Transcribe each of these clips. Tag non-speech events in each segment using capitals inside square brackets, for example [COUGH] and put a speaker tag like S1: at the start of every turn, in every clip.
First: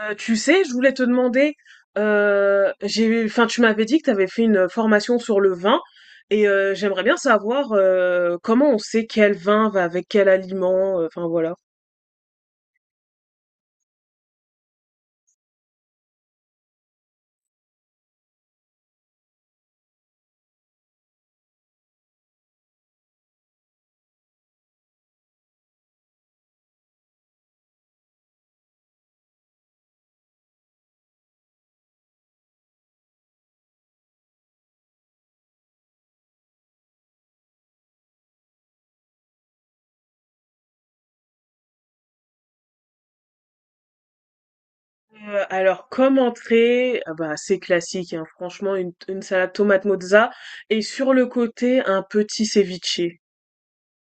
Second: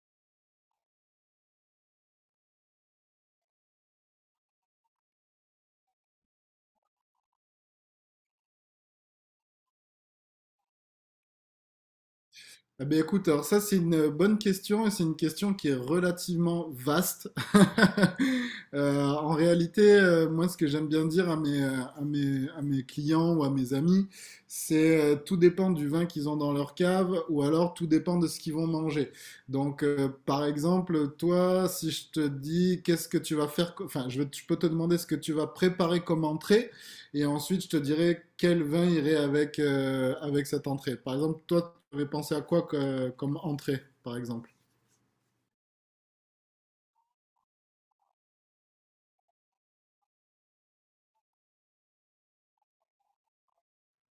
S1: Tu sais, je voulais te demander, j'ai, enfin, tu m'avais dit que tu avais fait une formation sur le vin et j'aimerais bien savoir comment on sait quel vin va avec quel aliment, enfin voilà.
S2: Eh ben, écoute, alors ça c'est une bonne question et c'est une question qui est relativement vaste. [LAUGHS] En réalité, moi ce que j'aime bien dire à mes, à mes clients ou à mes amis, c'est tout dépend du vin qu'ils ont dans leur cave ou alors tout dépend de ce qu'ils vont manger. Donc par exemple, toi, si je te dis qu'est-ce que tu vas faire, enfin je peux te demander ce que tu vas préparer comme entrée et ensuite je te dirai quel vin irait avec cette entrée. Par exemple, toi vous avez pensé à quoi comme entrée, par exemple?
S1: Alors, comme entrée, ah bah, c'est classique, hein, franchement, une salade tomate mozza et sur le côté, un petit ceviche.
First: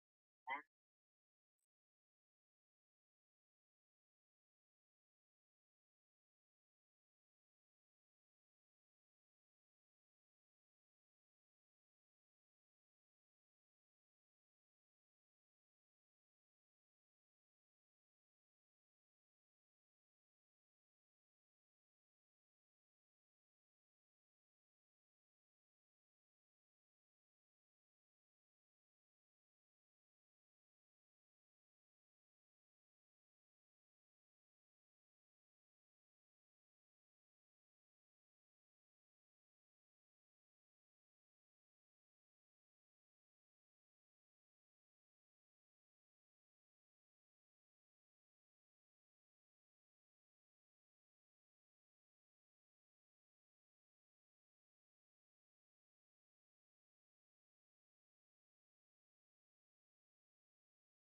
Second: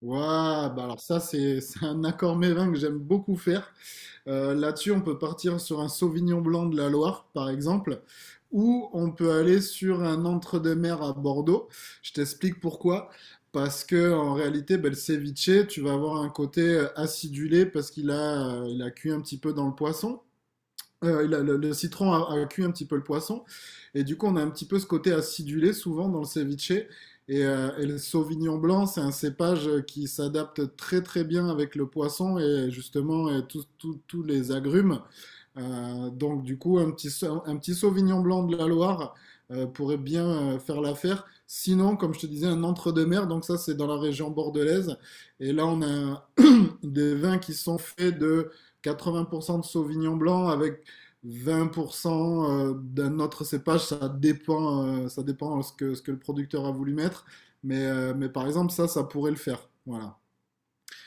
S2: Waouh, bah alors ça, c'est [LAUGHS] c'est un accord mévin que j'aime beaucoup faire. Là-dessus, on peut partir sur un Sauvignon blanc de la Loire, par exemple, ou on peut aller sur un entre-deux-mers à Bordeaux. Je t'explique pourquoi. Parce que en réalité, bah, le ceviche, tu vas avoir un côté acidulé parce qu'il a cuit un petit peu dans le poisson. Il le, citron a cuit un petit peu le poisson. Et du coup, on a un petit peu ce côté acidulé souvent dans le ceviche. Et le sauvignon blanc, c'est un cépage qui s'adapte très très bien avec le poisson et justement et tous les agrumes. Donc du coup, un petit Sauvignon blanc de la Loire pourrait bien faire l'affaire. Sinon, comme je te disais, un entre-deux-mer, donc ça c'est dans la région bordelaise. Et là, on a [CLEARS THROAT] des vins qui sont faits de 80% de Sauvignon blanc avec 20% d'un autre cépage. Ça dépend ce que le producteur a voulu mettre. Mais par exemple, ça pourrait le faire. Voilà.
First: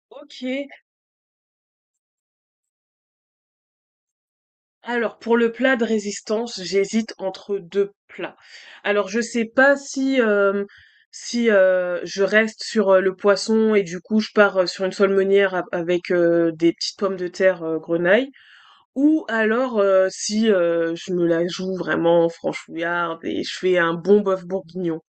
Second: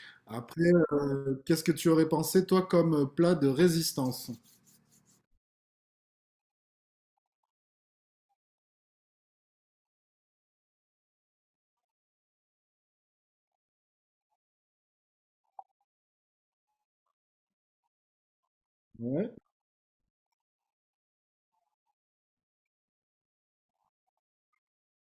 S1: Ok.
S2: Après, qu'est-ce que tu aurais pensé, toi, comme plat de résistance?
S1: Alors pour le plat de résistance, j'hésite entre 2 plats. Alors je sais pas si, si, je reste sur, le poisson et du coup je pars, sur une seule meunière av avec, des petites pommes de terre, grenaille ou alors, si, je me la joue vraiment franchouillarde et je fais un bon bœuf bourguignon.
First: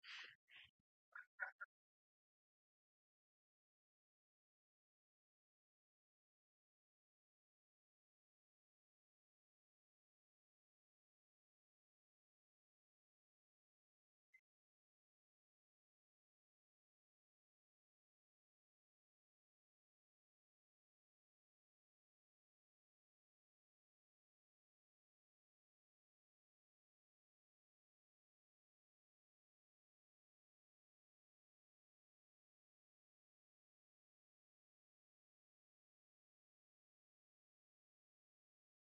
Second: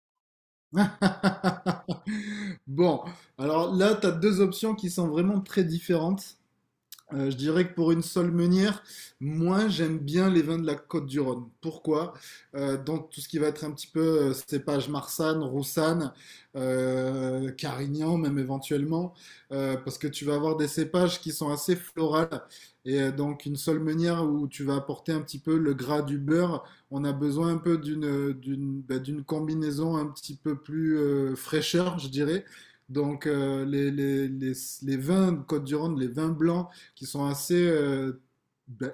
S2: [LAUGHS] Bon, alors là, tu as deux options qui sont vraiment très différentes. Je dirais que pour une seule meunière, moi j'aime bien les vins de la Côte du Rhône. Pourquoi? Dans tout ce qui va être un petit peu cépage Marsanne, Roussanne, Carignan même éventuellement, parce que tu vas avoir des cépages qui sont assez florales. Et donc une seule meunière où tu vas apporter un petit peu le gras du beurre, on a besoin un peu d'une combinaison un petit peu plus fraîcheur, je dirais. Donc les vins de Côte-du-Rhône, les vins blancs, qui sont assez ben,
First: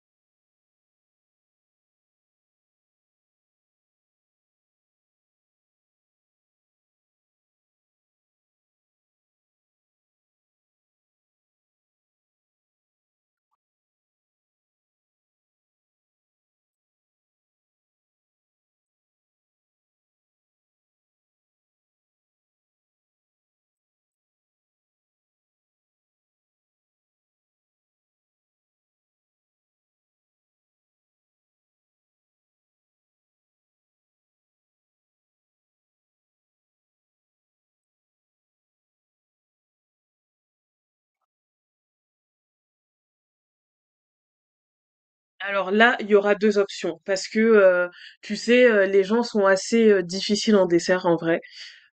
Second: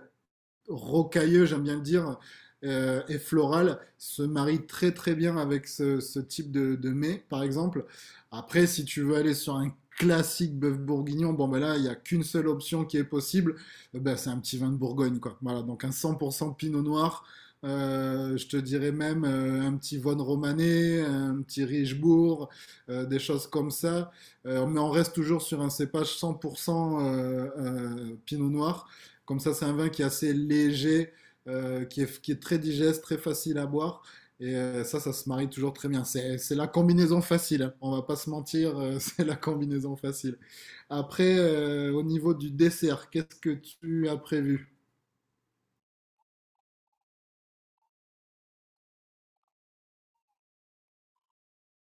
S2: rocailleux, j'aime bien le dire, et floral se marie très très bien avec ce type de mets, par exemple. Après, si tu veux aller sur un classique bœuf bourguignon, bon ben là, il n'y a qu'une seule option qui est possible, ben, c'est un petit vin de Bourgogne, quoi. Voilà, donc un 100% pinot noir. Je te dirais même un petit Von Romané, un petit Richebourg, des choses comme ça. Mais on reste toujours sur un cépage 100% Pinot Noir. Comme ça, c'est un vin qui est assez léger, qui est très digeste, très facile à boire. Et ça se marie toujours très bien. C'est la combinaison facile. Hein. On va pas se mentir, [LAUGHS] c'est la combinaison facile. Après, au niveau du dessert, qu'est-ce que tu as prévu?
S1: Alors là, il y aura 2 options parce que, tu sais, les gens sont assez, difficiles en dessert en vrai.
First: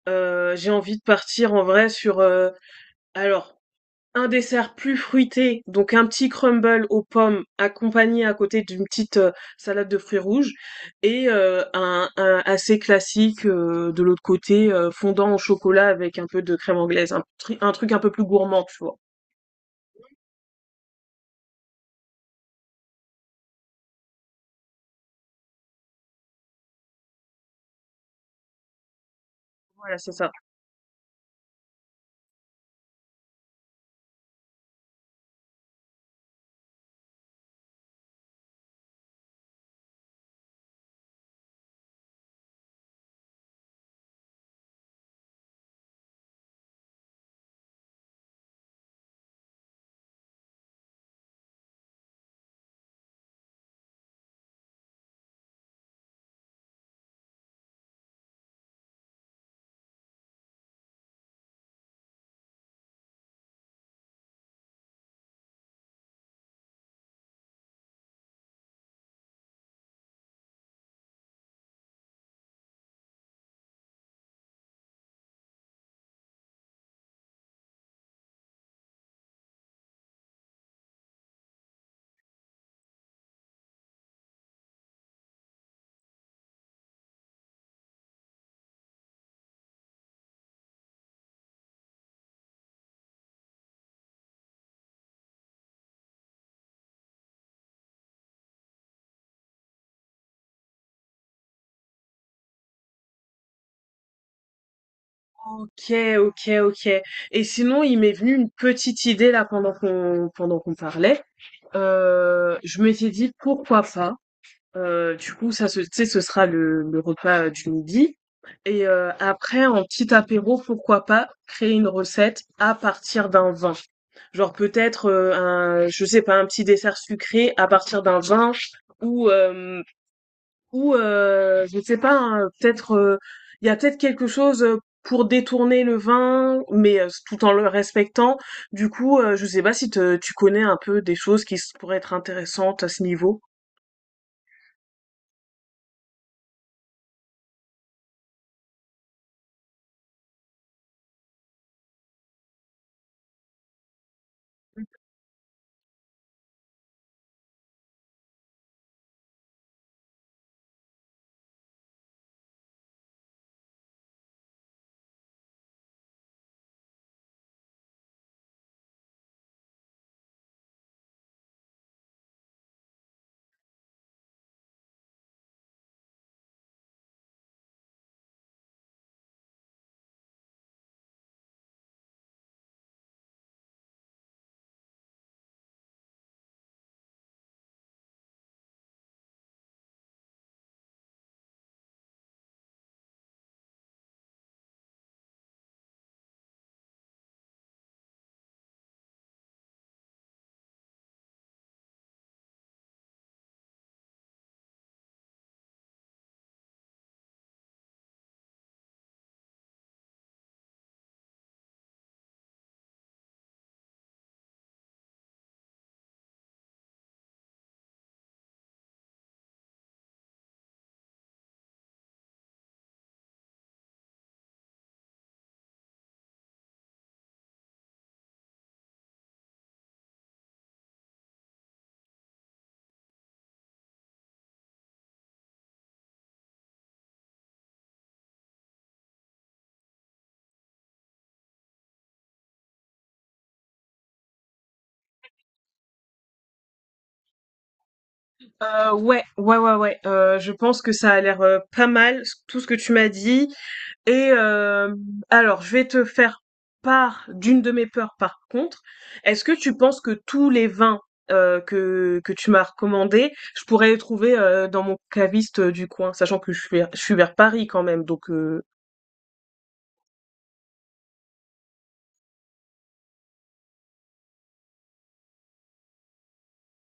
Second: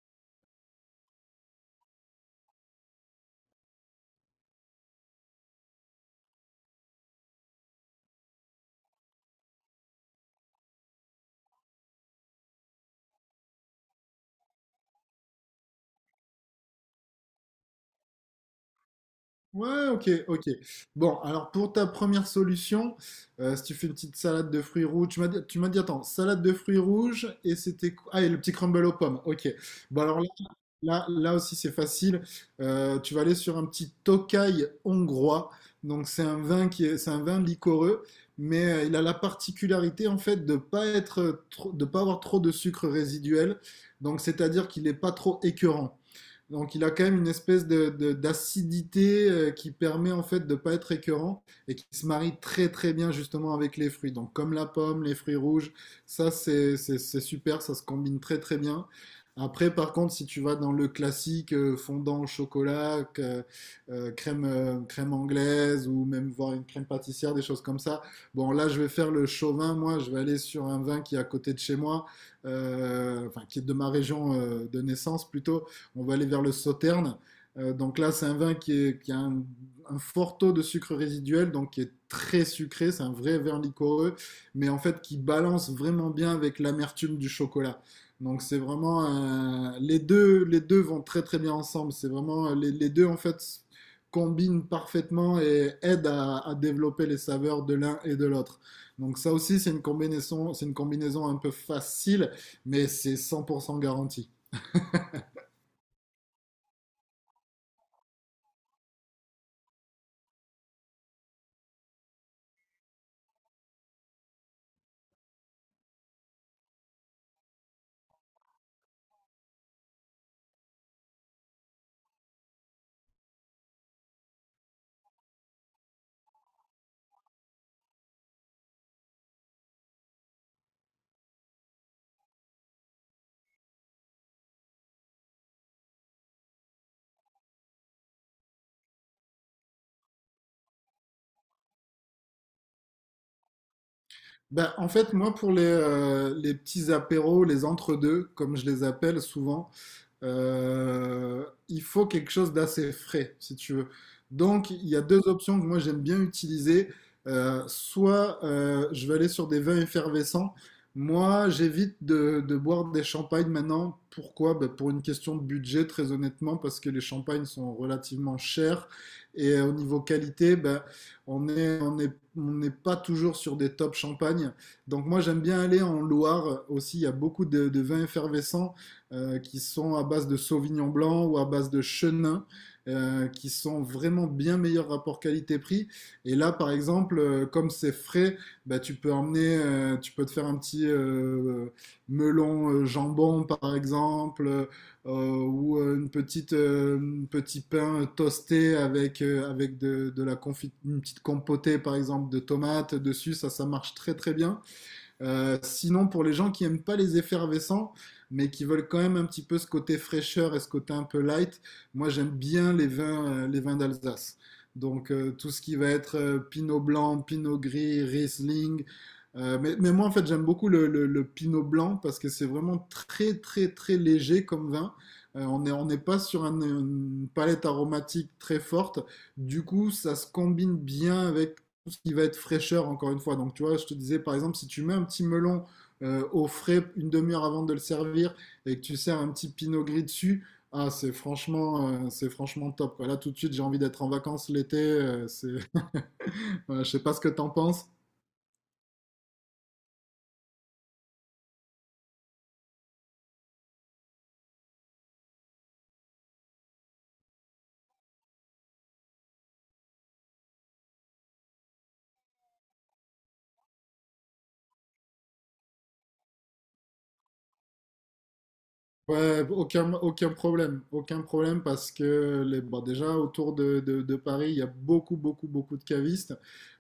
S1: J'ai envie de partir en vrai sur, alors un dessert plus fruité, donc un petit crumble aux pommes accompagné à côté d'une petite salade de fruits rouges et un assez classique de l'autre côté fondant au chocolat avec un peu de crème anglaise, un truc un peu plus gourmand, tu vois.
S2: Ouais, ok, ok. Bon, alors pour ta première solution, si tu fais une petite salade de fruits rouges, tu m'as dit, attends, salade de fruits rouges et c'était quoi? Ah, et le petit crumble aux pommes, ok.
S1: Voilà,
S2: Bon,
S1: c'est
S2: alors là,
S1: ça.
S2: là aussi c'est facile. Tu vas aller sur un petit Tokay hongrois. Donc c'est un vin liquoreux, mais il a la particularité en fait de pas être, de pas avoir trop de sucre résiduel. Donc c'est-à-dire qu'il n'est pas trop écœurant. Donc il a quand même une espèce d'acidité qui permet en fait de pas être écœurant et qui se marie très très bien justement avec les fruits. Donc comme la pomme, les fruits rouges, ça c'est super, ça se combine très très bien. Après par contre si tu vas dans le classique fondant au chocolat, crème anglaise ou même voir une crème pâtissière, des choses comme ça, bon là je vais faire le chauvin, moi je vais aller sur un vin qui est à côté de chez moi, enfin qui est de ma région de naissance plutôt on va aller vers le sauterne. Donc là, c'est un vin qui a un fort taux de sucre résiduel, donc qui est très sucré. C'est un vrai vin liquoreux, mais en fait qui balance vraiment bien avec l'amertume du chocolat. Donc c'est vraiment les deux vont très très bien ensemble. C'est vraiment les deux en fait combinent parfaitement et aident à développer les saveurs de l'un et de l'autre. Donc ça aussi, c'est une combinaison un peu facile, mais c'est 100% garanti.
S1: Ok, ok, ok. Et sinon, il m'est venu une petite idée là pendant qu'on parlait. Je m'étais dit pourquoi pas. Du coup, ça, ce tu sais, ce sera le repas, du midi et après en petit apéro, pourquoi pas créer une recette à partir d'un vin. Genre peut-être, un je sais pas, un petit dessert sucré à partir d'un vin ou ou je sais pas, hein, peut-être, il y a peut-être quelque chose, pour détourner le vin, mais tout en le respectant. Du coup, je sais pas si te tu connais un peu des choses qui s pourraient être intéressantes à ce niveau?
S2: Ben, en fait, moi, pour les petits apéros, les entre-deux, comme je les appelle souvent, il faut quelque chose d'assez frais, si tu veux. Donc, il y a deux options que moi j'aime bien utiliser. Soit je vais aller sur des vins effervescents. Moi, j'évite de boire des champagnes maintenant. Pourquoi? Ben, pour une question de budget, très honnêtement, parce que les champagnes sont relativement chers. Et au niveau qualité, ben, on n'est pas toujours sur des top champagnes. Donc moi, j'aime bien aller en Loire aussi. Il y a beaucoup de vins effervescents qui sont à base de Sauvignon blanc ou à base de Chenin, qui sont vraiment bien meilleurs rapport qualité-prix. Et là, par exemple, comme c'est frais, bah, tu peux te faire un petit melon jambon, par exemple. Ou une petite un petit pain toasté avec de la confit une petite compotée par exemple de tomates dessus ça marche très très bien sinon, pour les gens qui aiment pas les effervescents, mais qui veulent quand même un petit peu ce côté fraîcheur et ce côté un peu light, moi j'aime bien les vins d'Alsace. Donc tout ce qui va être Pinot blanc, Pinot gris, Riesling. Mais moi en fait j'aime beaucoup le Pinot blanc parce que c'est vraiment très très très léger comme vin. On n'est pas sur une palette aromatique très forte. Du coup ça se combine bien avec tout ce qui va être fraîcheur, encore une fois. Donc, tu vois, je te disais, par exemple, si tu mets un petit melon au frais une demi-heure avant de le servir et que tu sers un petit pinot gris dessus, ah, c'est franchement, top, quoi. Là, tout de suite, j'ai envie d'être en vacances l'été. [LAUGHS] Voilà, je sais pas ce que t'en penses.
S1: Ouais, ouais, ouais, ouais. Je pense que ça a l'air pas mal, tout ce que tu m'as dit. Et alors, je vais te faire part d'une de mes peurs par contre. Est-ce que tu penses que tous les vins que tu m'as recommandés, je pourrais les trouver dans mon caviste du coin, sachant que je suis vers Paris quand même. Donc,
S2: Ouais, aucun problème, parce que bon, déjà autour de Paris, il y a beaucoup, beaucoup, beaucoup de cavistes.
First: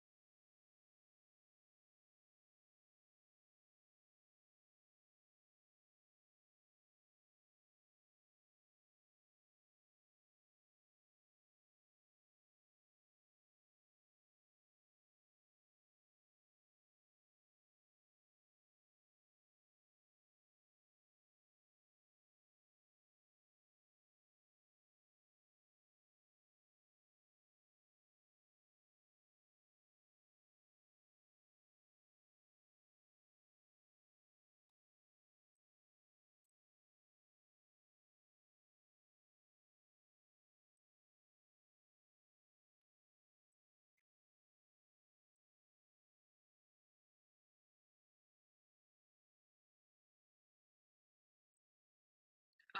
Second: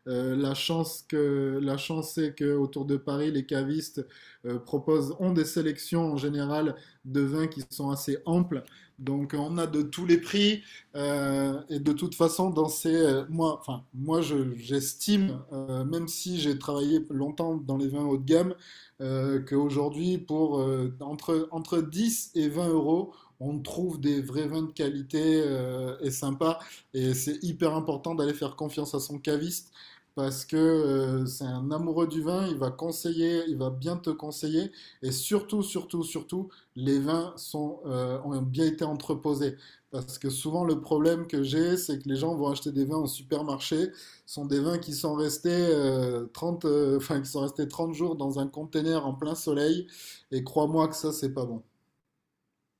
S2: La la chance c'est que autour de Paris, les cavistes ont des sélections en général de vins qui sont assez amples. Donc on a de tous les prix et de toute façon moi, enfin j'estime, même si j'ai travaillé longtemps dans les vins haut de gamme qu'aujourd'hui, pour entre 10 et 20 euros, on trouve des vrais vins de qualité et sympas. Et c'est hyper important d'aller faire confiance à son caviste parce que c'est un amoureux du vin, il va bien te conseiller, et surtout, surtout, surtout, les vins ont bien été entreposés. Parce que souvent, le problème que j'ai, c'est que les gens vont acheter des vins au supermarché, sont des vins qui sont restés, 30, enfin, qui sont restés 30 jours dans un container en plein soleil. Et crois-moi que ça, c'est pas bon.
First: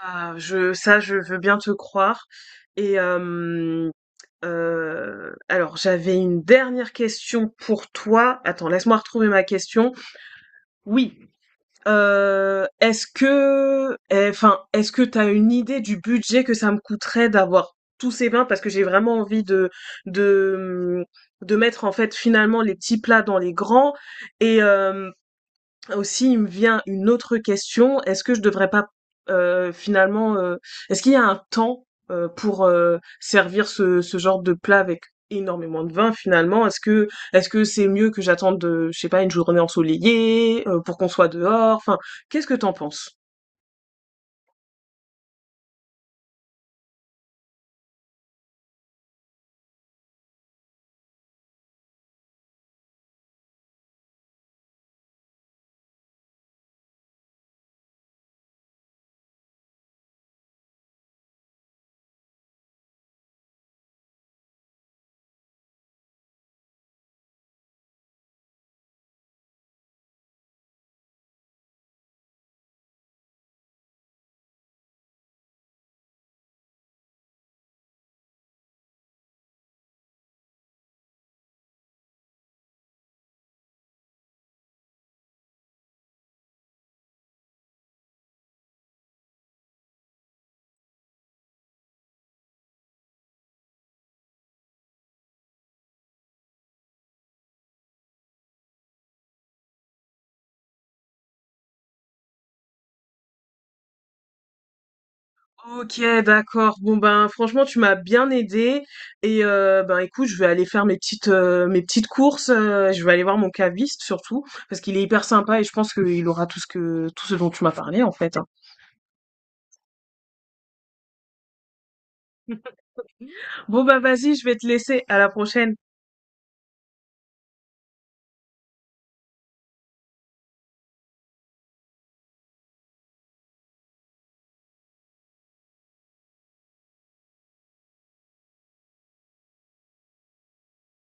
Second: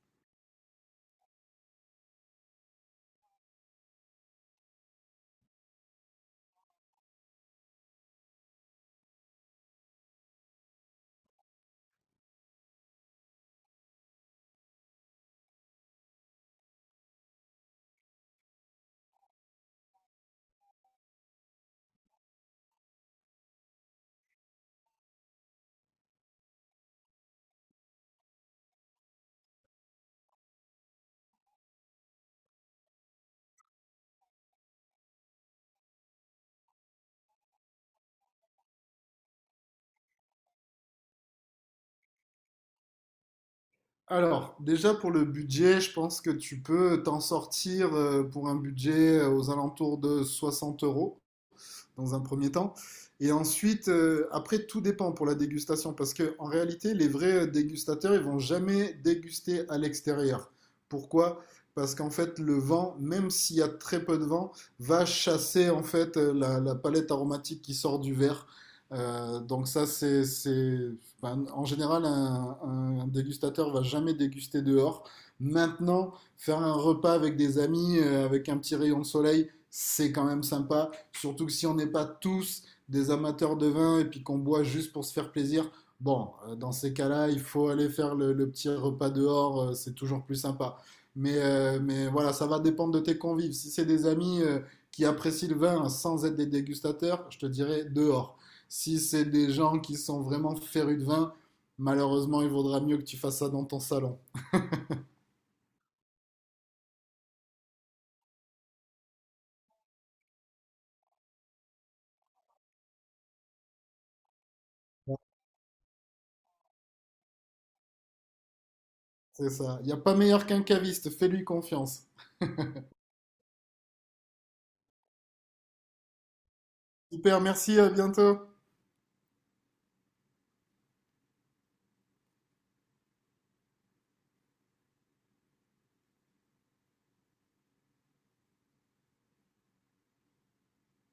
S1: ah, je veux bien te croire. Et alors, j'avais une dernière question pour toi. Attends, laisse-moi retrouver ma question. Oui. Est-ce que enfin, est-ce que t'as une idée du budget que ça me coûterait d'avoir tous ces vins? Parce que j'ai vraiment envie de, mmh, de mettre, en fait, finalement, les petits plats dans les grands et hem aussi, il me vient une autre question. Est-ce que je devrais pas finalement, est-ce qu'il y a un temps pour servir ce genre de plat avec énormément de vin finalement? Est-ce que c'est mieux que j'attende, je sais pas, une journée ensoleillée pour qu'on soit dehors? Enfin, qu'est-ce que t'en penses?
S2: Alors, déjà pour le budget, je pense que tu peux t'en sortir pour un budget aux alentours de 60 euros. Dans un premier temps. Et ensuite, après, tout dépend pour la dégustation, parce que en réalité, les vrais dégustateurs, ils vont jamais déguster à l'extérieur. Pourquoi? Parce qu'en fait, le vent, même s'il y a très peu de vent, va chasser en fait la palette aromatique qui sort du verre. Donc ça, c'est, ben, en général, un dégustateur va jamais déguster dehors. Maintenant, faire un repas avec des amis, avec un petit rayon de soleil, c'est quand même sympa. Surtout que si on n'est pas tous des amateurs de vin et puis qu'on boit juste pour se faire plaisir, bon, dans ces cas-là, il faut aller faire le petit repas dehors, c'est toujours plus sympa. Mais voilà, ça va dépendre de tes convives. Si c'est des amis qui apprécient le vin sans être des dégustateurs, je te dirais dehors. Si c'est des gens qui sont vraiment férus de vin, malheureusement, il vaudra mieux que tu fasses ça dans ton salon.
S1: Ok, d'accord. Bon ben franchement tu m'as bien aidé et ben écoute je vais aller faire mes petites courses. Je vais aller voir mon caviste surtout parce qu'il est hyper sympa et je pense qu'il aura tout ce dont tu m'as parlé en fait, hein.
S2: C'est ça. Il n'y a pas meilleur qu'un caviste, fais-lui confiance.
S1: Bon ben vas-y je vais te laisser. À la prochaine.
S2: Super, merci, à bientôt.